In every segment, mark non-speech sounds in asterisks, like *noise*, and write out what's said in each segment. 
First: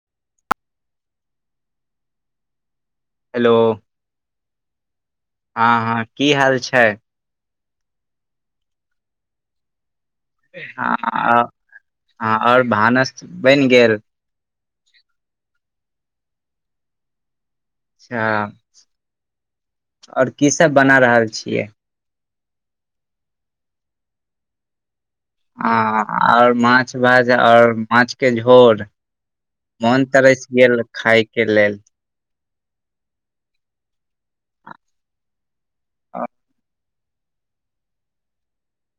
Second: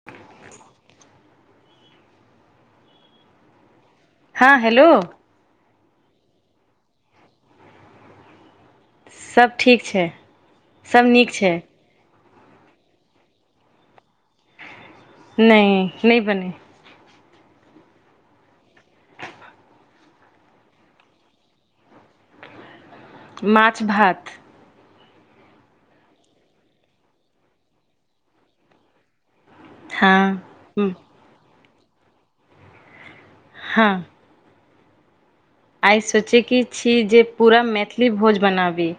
*inaudible* Hello हँ hello हँ हँ की हाल छै सब ठीक छै सब नीक हॉं छै आओर भानस बनि गेल नहि नहि बने हाँ ओर की सब बना रहल छियै माछ भात हँ आओर माछ भाज आओर माछ के झोर मोन हँ तरस गेल खाायके लेल हँ आइ हँ सोचेके छी जे पूरा मैथिली भोज बनाबी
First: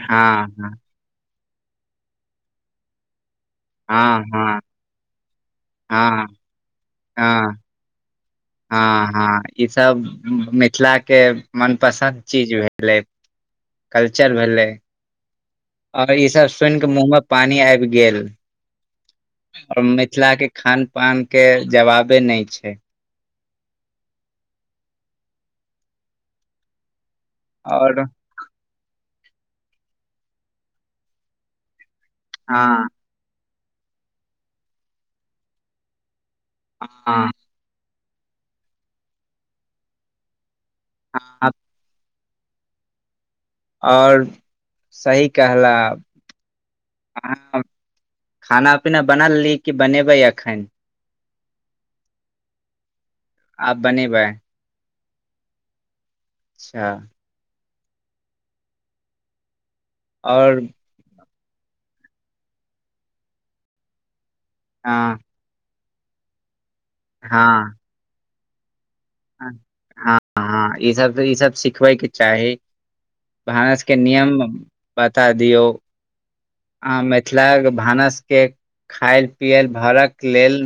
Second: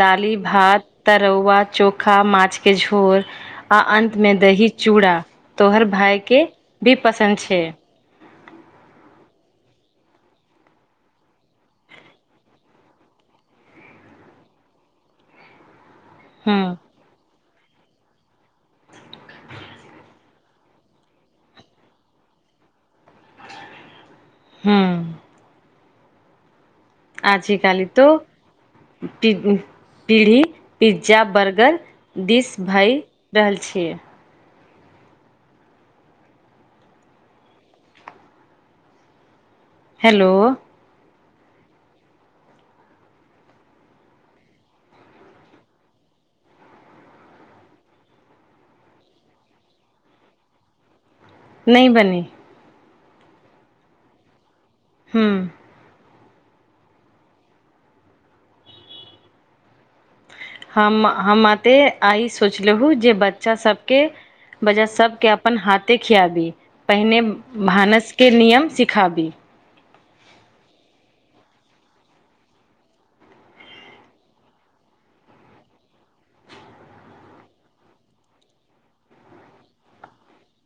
दाली हँ भात तरौआ चोखा माछ के झोर आ अंतऽ हँ में हँ दही चूड़ा तोहर भाय हँ के भीऽ पसन्द हँ छै हँ हँ ईसभ मिथिलाके मनपसन्द चीज भेलै कल्चर भेलै और ई सब हँ सुनि के मुॅंह मे पानी आबि गेल ओर मिथिला केऽ खान पान के जवाबे नहि छै हूॅं आज काल आओर तऽ पीढ़ी पिज्जा बर्गर दिस हँ भै रहल छियै हाँ हेलो ह आओर सही कहला अहाँ खाना पीना बनल रही कि बनेबै अखन नहि बनी आ बने बै हू अच्छा आओर हम हम अते आ सोचलहु जे बच्चा सबके वजह हँ सबके अपन हाथे खियाबी पहिने हँ भानसके नियम सिखाबी हँ ह ई सब तऽ ई सब सिखबैके चाही भानस के नियम बता दियऔ आ मिथिलाक भानसके खाय पियल भरके लेल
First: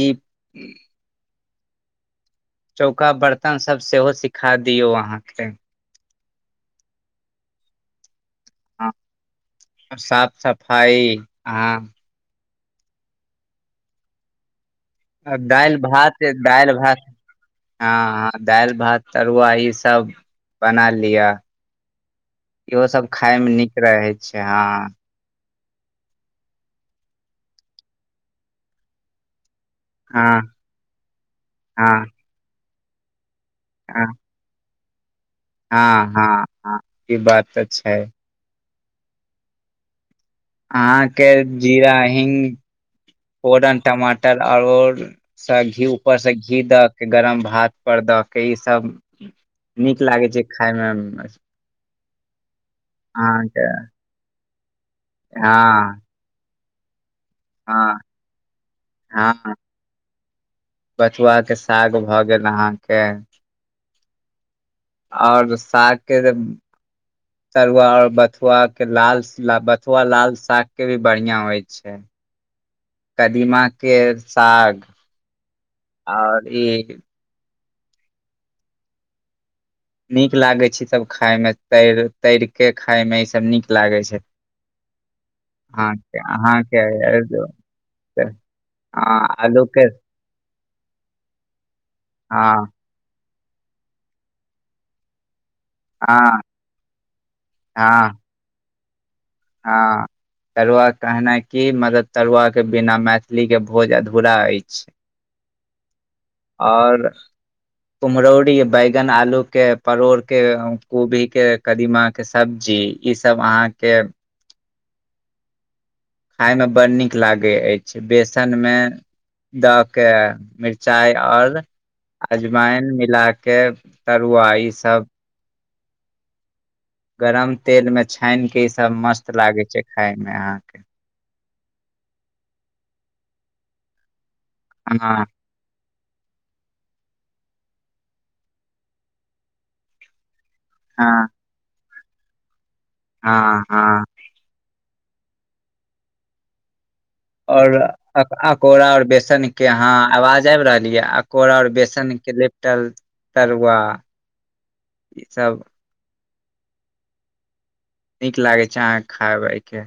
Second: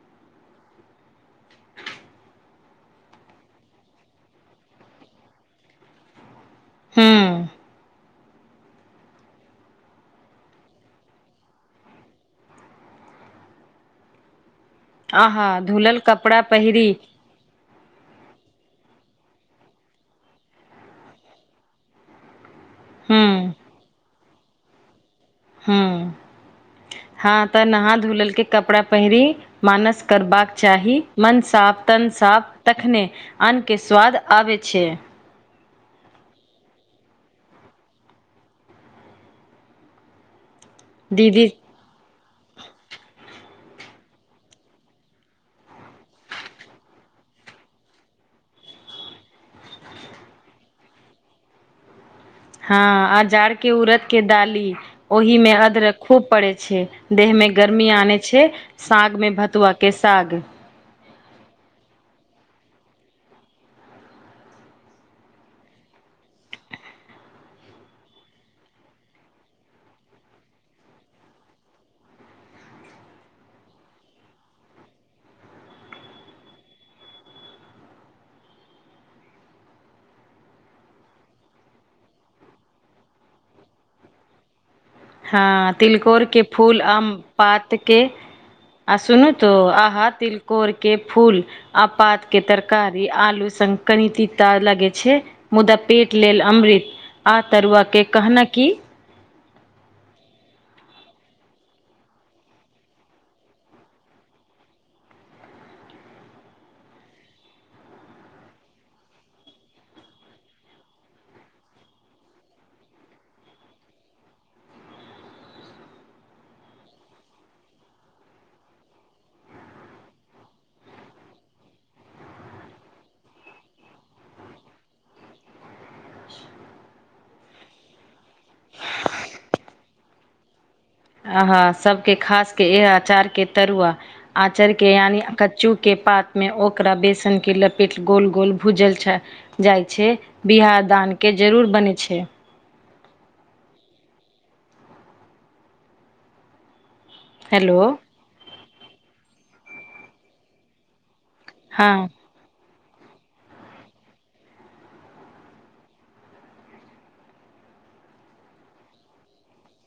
ई चौका बर्तन सब सेहो सिखा दियौ अहाँके हूं हँ साफ सफाइ हँ आ आहा दालि धुलल भात कपड़ा दालि पहिरी भात हँ ह दालि भात तरुआ ई सब बना लिअ *inaudible* इहो सब हूँ खााय में नीक रहे छै हँ ह हँ तऽ नहा धोलल के कपड़ा पहिरी मानस हँ करबाक चाही मन साफ हँ तन साफ तखने अन्न के हँ स्वाद आबै छ हँ हँ ह ई बात तऽ छै अहाँके दीदी जीरा हि्ग ओरन टमाटर आओर से घी ऊपरसँ घी दऽ के गरम भात पर दऽ के ईसभ नीक लागै छै खाायमे हँ आ जाड़ के उरद के डाली ओहि में अदरक हँ खूब पड़े छै देह मे गर्मी हँ आने छै साग मे भतुआ के साग बथुआके साग भए गेल अहाँके आओर साग के जे तरुआ और बथुआ के लाल बथुआ लाल साग के भी बढ़िया होय छै छैा कदीमा के साग आओर ई नीक लागे छै सब खााय मे तर तर के खाय में इ सब नीक लागे छै हँ अहाँके तिलकोरके अहाँके फूल आम पातके आ सुनू तो आलू के आहा तिलकोर के फूल आ पातके हँ तरकारी ई आलू स कनि तीता लगे छै मुदा पेट हँ लेल अमृत आ तरुआके हँ कहना की हँ तरुआ कहनाइ की मतलब तरुआ के बिना मैथिली के भोज अधूरा अछि *inaudible* आओर कुम्हरौरी बैगन आलू के परोड़ के कोभी के कदीमाके सब्जी ईसभ अहाँके खाायमे बड़ नीक लागै अछि बेसन मे दऽ के मिरचाइ आओर अजमाइन मिला के तरुआ ई सब गरम तेल में छानि के इ सब मस्त लागे छै खाय में अहाँके अह सबके खास के इहे अचार के तरुआ आँचार के यानि हँ कच्चू के पात में ओकरा बेसन के लपेट गोल गोल भूजल जाइ छै बियाह दान हँ के जरूर बनै छै हँ हँ और हेलो अकोड़ा और बेसन के आहा आवाज आब रहल ये कोरा आर हँ बेसनक के लिपटल तरुआ ई सब नीक लागै छै अहाँके खायब के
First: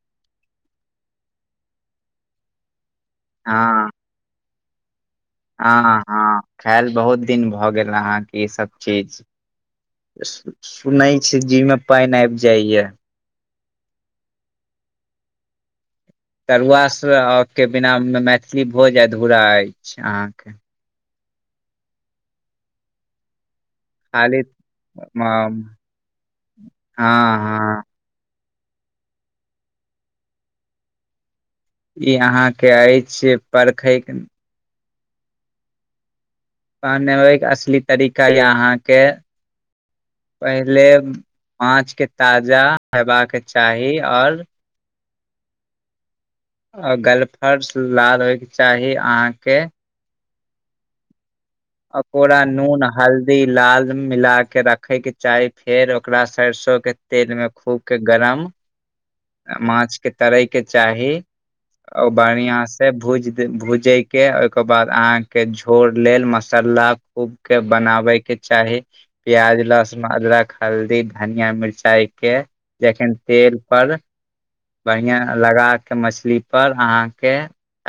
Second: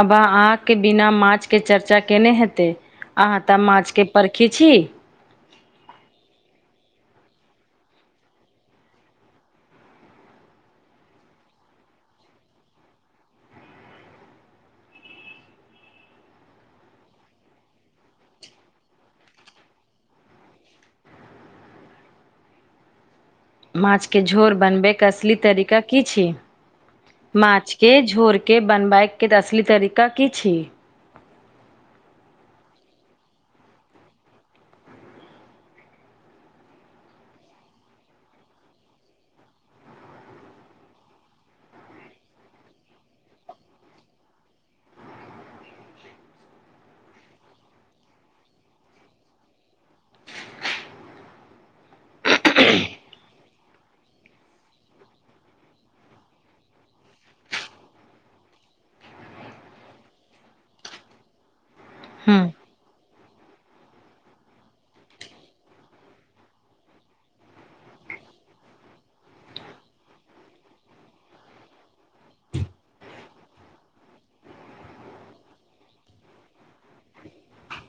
अब अहाँके बिना माछ के चर्चा केने हेते अहाँ तऽ हँ माछ के परखै छी हँ हँ खायल बहुत दिन भऽ गेल अहाँके ईसभ चीज सुनै छी जी मे पानि आबि जाइ या तरुआ सँ के बिना मैथिली भोजन जे अधूरा अछि अहाँके माछ के खाली झोर बनबे के असली हँ तरीका की छी माछ हँ के झोर के बनबैके असली तरीका की छी? ई अहाँ के अछि परखै पहनेबे के असली तरीका य अहाँ के पहिले माछ के ताजा हेबाक के चाही ओर आ गलफर्स लाल होय के चाही अहाँ के अकोरा नून हल्दी लाल मिला कऽ रखय के चाही फेर ओकरा सरसों तेल में खूब के गरम माछ के तरय के चाही ओ हूँ बढ़िया सँ से भूज भुजेके ओहिके बाद अहाँके झोर लेल मसाला खूब के बनाबैके चाही प्याज लहसुन अदरक हल्दी धनिया मिरचाई के जेखन तेल पर बढ़िया लगा के मछली पर अहाँके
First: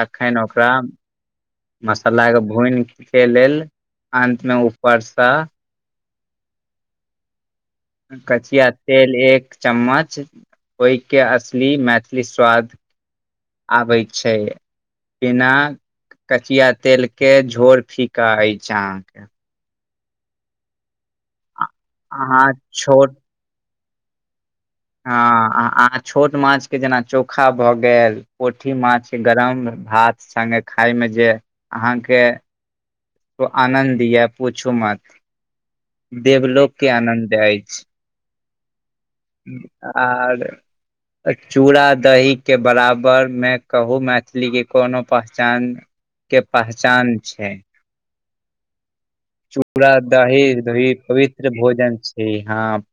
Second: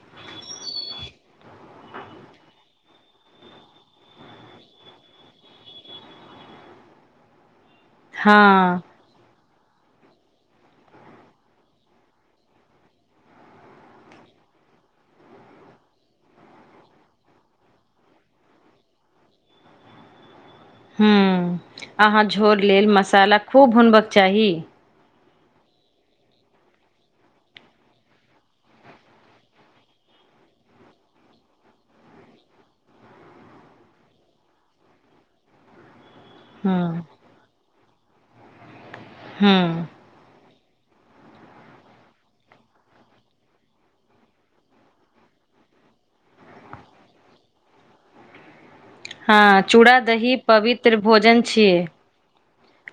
अखन ओकरा मसाला के भुइन के लेल अंत मे ऊपर से कचिया हँ तेल एक चम्मच ओहिके असली मैथिली स्वाद आबै छै बिना कचिया तेल के झोर फीका अछि अहाँके हू अहाँ झोर लेल मसाला खूब भुनबक चाही हँ आ अहाँ छोट माछ के जेना चोखा भऽ गेल पोठी माछ गरम भात संगे खायमे जे अहाँके ओ आनन्द या पूछू मत देवलोक के हँ आनन्द अछि हूँ आर चूड़ा दही के बराबर मे कहू मैथिलीे कोनो पहचान के पहचान छै हँ चूड़ा दही पवित्र भोजन छियै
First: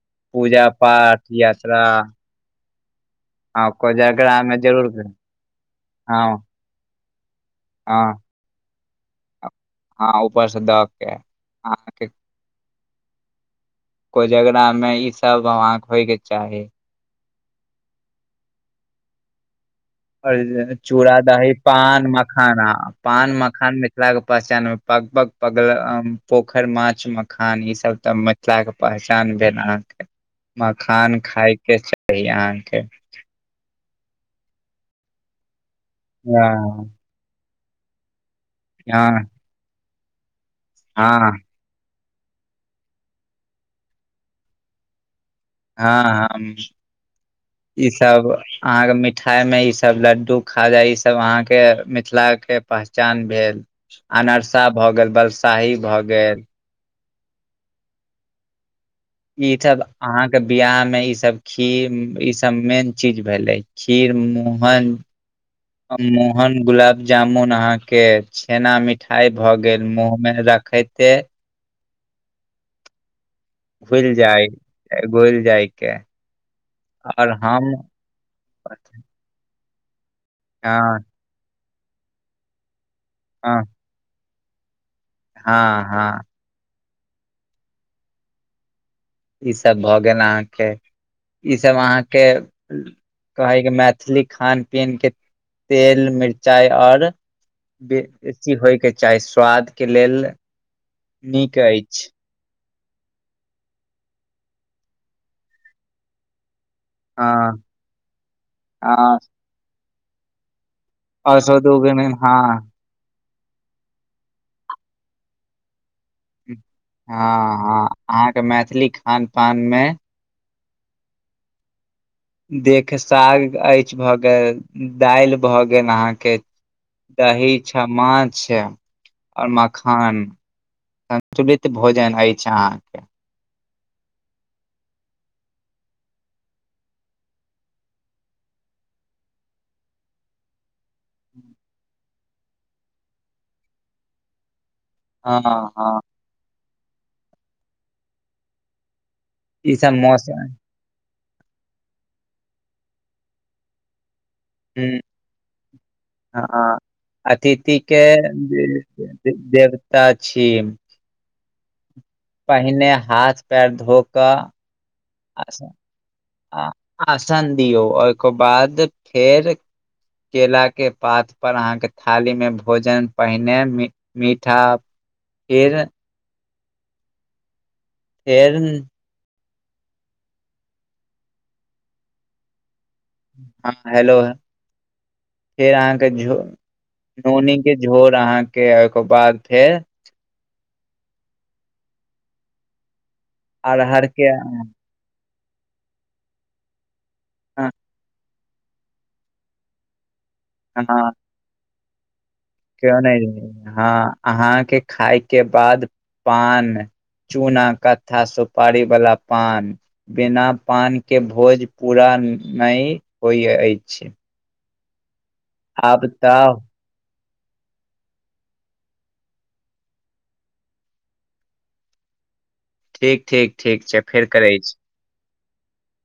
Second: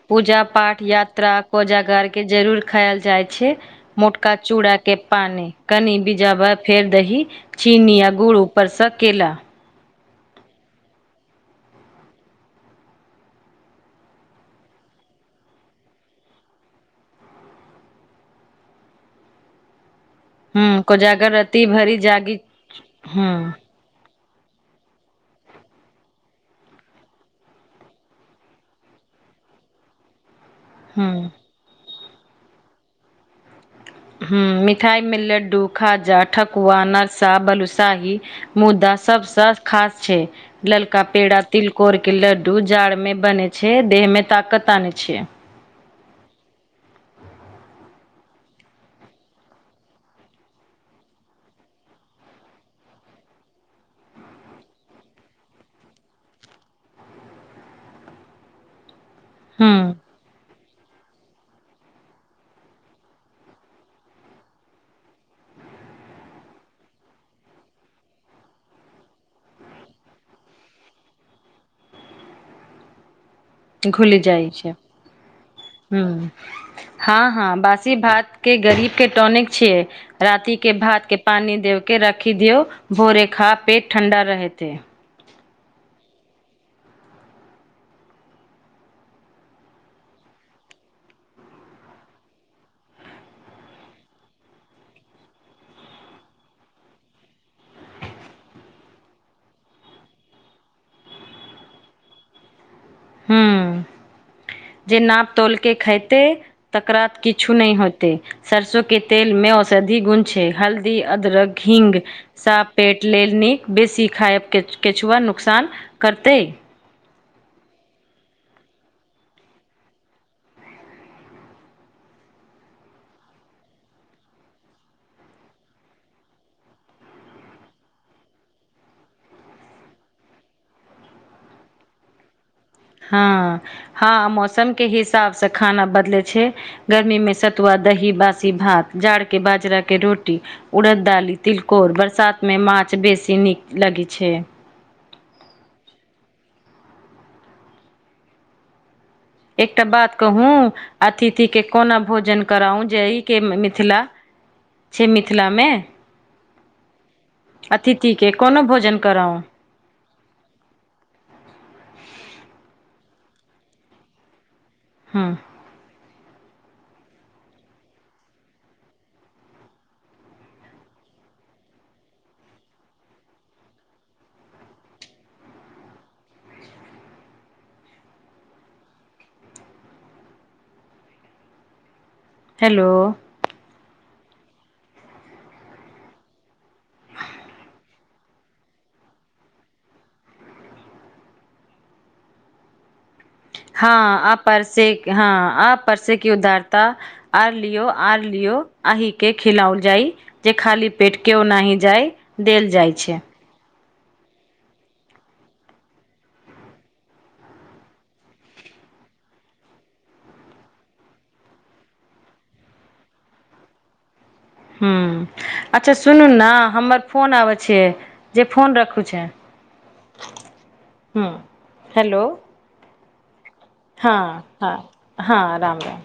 पूजा पाठ यात्रा कोजागर के जरूर खायल जाइ छै हँ मोटका कोजगरा मे चूड़ा जरूर के पानि कनि हँ बीजबा फेर दही चीनी आ हँ गुड़ ऊपर सँ केला हँ ऊपर से द के ह कोजगरा मे ई सब वहाँ के होइ के चाही आओर हूँ चूड़ा कोजागर दही राति भरि पान जागी मखाना पान हूँ मखान मे मिथिला के पहचान मे पग पग पगल पोखरि माछ मखान ई सब त मिथिला के पहचान भेल अहाँके मखान हूँ खााय के चाही अहाँके हँ मिठाइमे लड्डू खाजा हँ ठकुआ नरसा बलुसाही मुद्दा हँ सबसँ खास छै ललका हँ पेड़ा तिलकोर के लड्डू जाड़ में बने छै देह में ताकत आनय छै हँ ह ई सब अहाँके मिठाइमे ईसभ लड्डू खाजा ईसभ अहाँके मिथिलाके पहचान भेल अनरसा भए गेल बलसाही भए गेल ई सभ ह्म्म अहाँके बियाह मे इसभ खीर ई सब मेन चीज भेलै खीर मोहन मोहन गुलाब जामुन अहा के छेना मिठाई भ गेल मुँहमे र खायते घुल घुलि जाइ जाय छै घुलि जायके ह हँ आओर हँ हम बासी भात के गरीब के टोनिक छियै राति के हँ भात के पानि दे के राखि दियऔ भोरे खा हँ पेट ठण्डा रहेते हँ हँ ई सब भऽ गेल अहाँके ई सब अहाँके कहैके मैथिली खान पीन के तेल मिरचाइ आओर बे बेसी होयके चाही स्वाद के लेल नीक अछि हू जे नाप तोलके खयते तकरा किछू हँ नहि होते सरसों के हँ तेल मे औषधि गुंन छै हल्द द अदरक हिंग असदुगन हँ सााप पेट लेल नीक बेसी खायब केछुआ नुोकसान करतै हँ हँ अहाँके मैथिली खान पान मे देख साग अछि भऽ गेल दालि भऽ गेल अहाँके दही छ माछ आओर मखान सन्तुलित भोजन अछि अहाँ हँ हँ मौसमके हिसाबसँ खाना बदलै छै गर्मी में सतुआ दही बसी भात जाड़ के बाजरा के रोटी उड़द डाली तिलकोर बरसात में माछ बेसी नीक लगै छै हँ हँ ई एकटा सब बात मौसम कहू अतिथिके कोना भोजन कराउ ज ई के मिथिला ह छै मिथिलामे हँ ह अतिथिक के कोनो भोजन कराउ देवता छी पहिने हाथ पैर धो कऽ हुँ आसन दियौ ओहिके बाद फेर केला के पात पर अहाँ के थाली में भोजन पहिने मीठा फेर फेर हेलो हँ हेलो फेर अहाँके झो नोनी के झोर अहाँके ओके बाद फेर हँ अरहर के आ परसे हँ आ परसे की उदारता आर हँ लियो आर लियो अहि के खिलाल जाइ जे खाली हँ पेट केओ न जाय देल जाइ केओ छै नहि हँ अहाँके खाायके बाद पान चूना कतथा सुपारी वालला पान बिना पानके भोज पूरा नहि होइत अछि हुँ अच्छा आब सुनू ने तऽ हमर फोन आबै छिय जे फोन रखू छै ह हेलो ठीक ठीक ठीक छै हँ फेर करै छी हँ हँ राम राम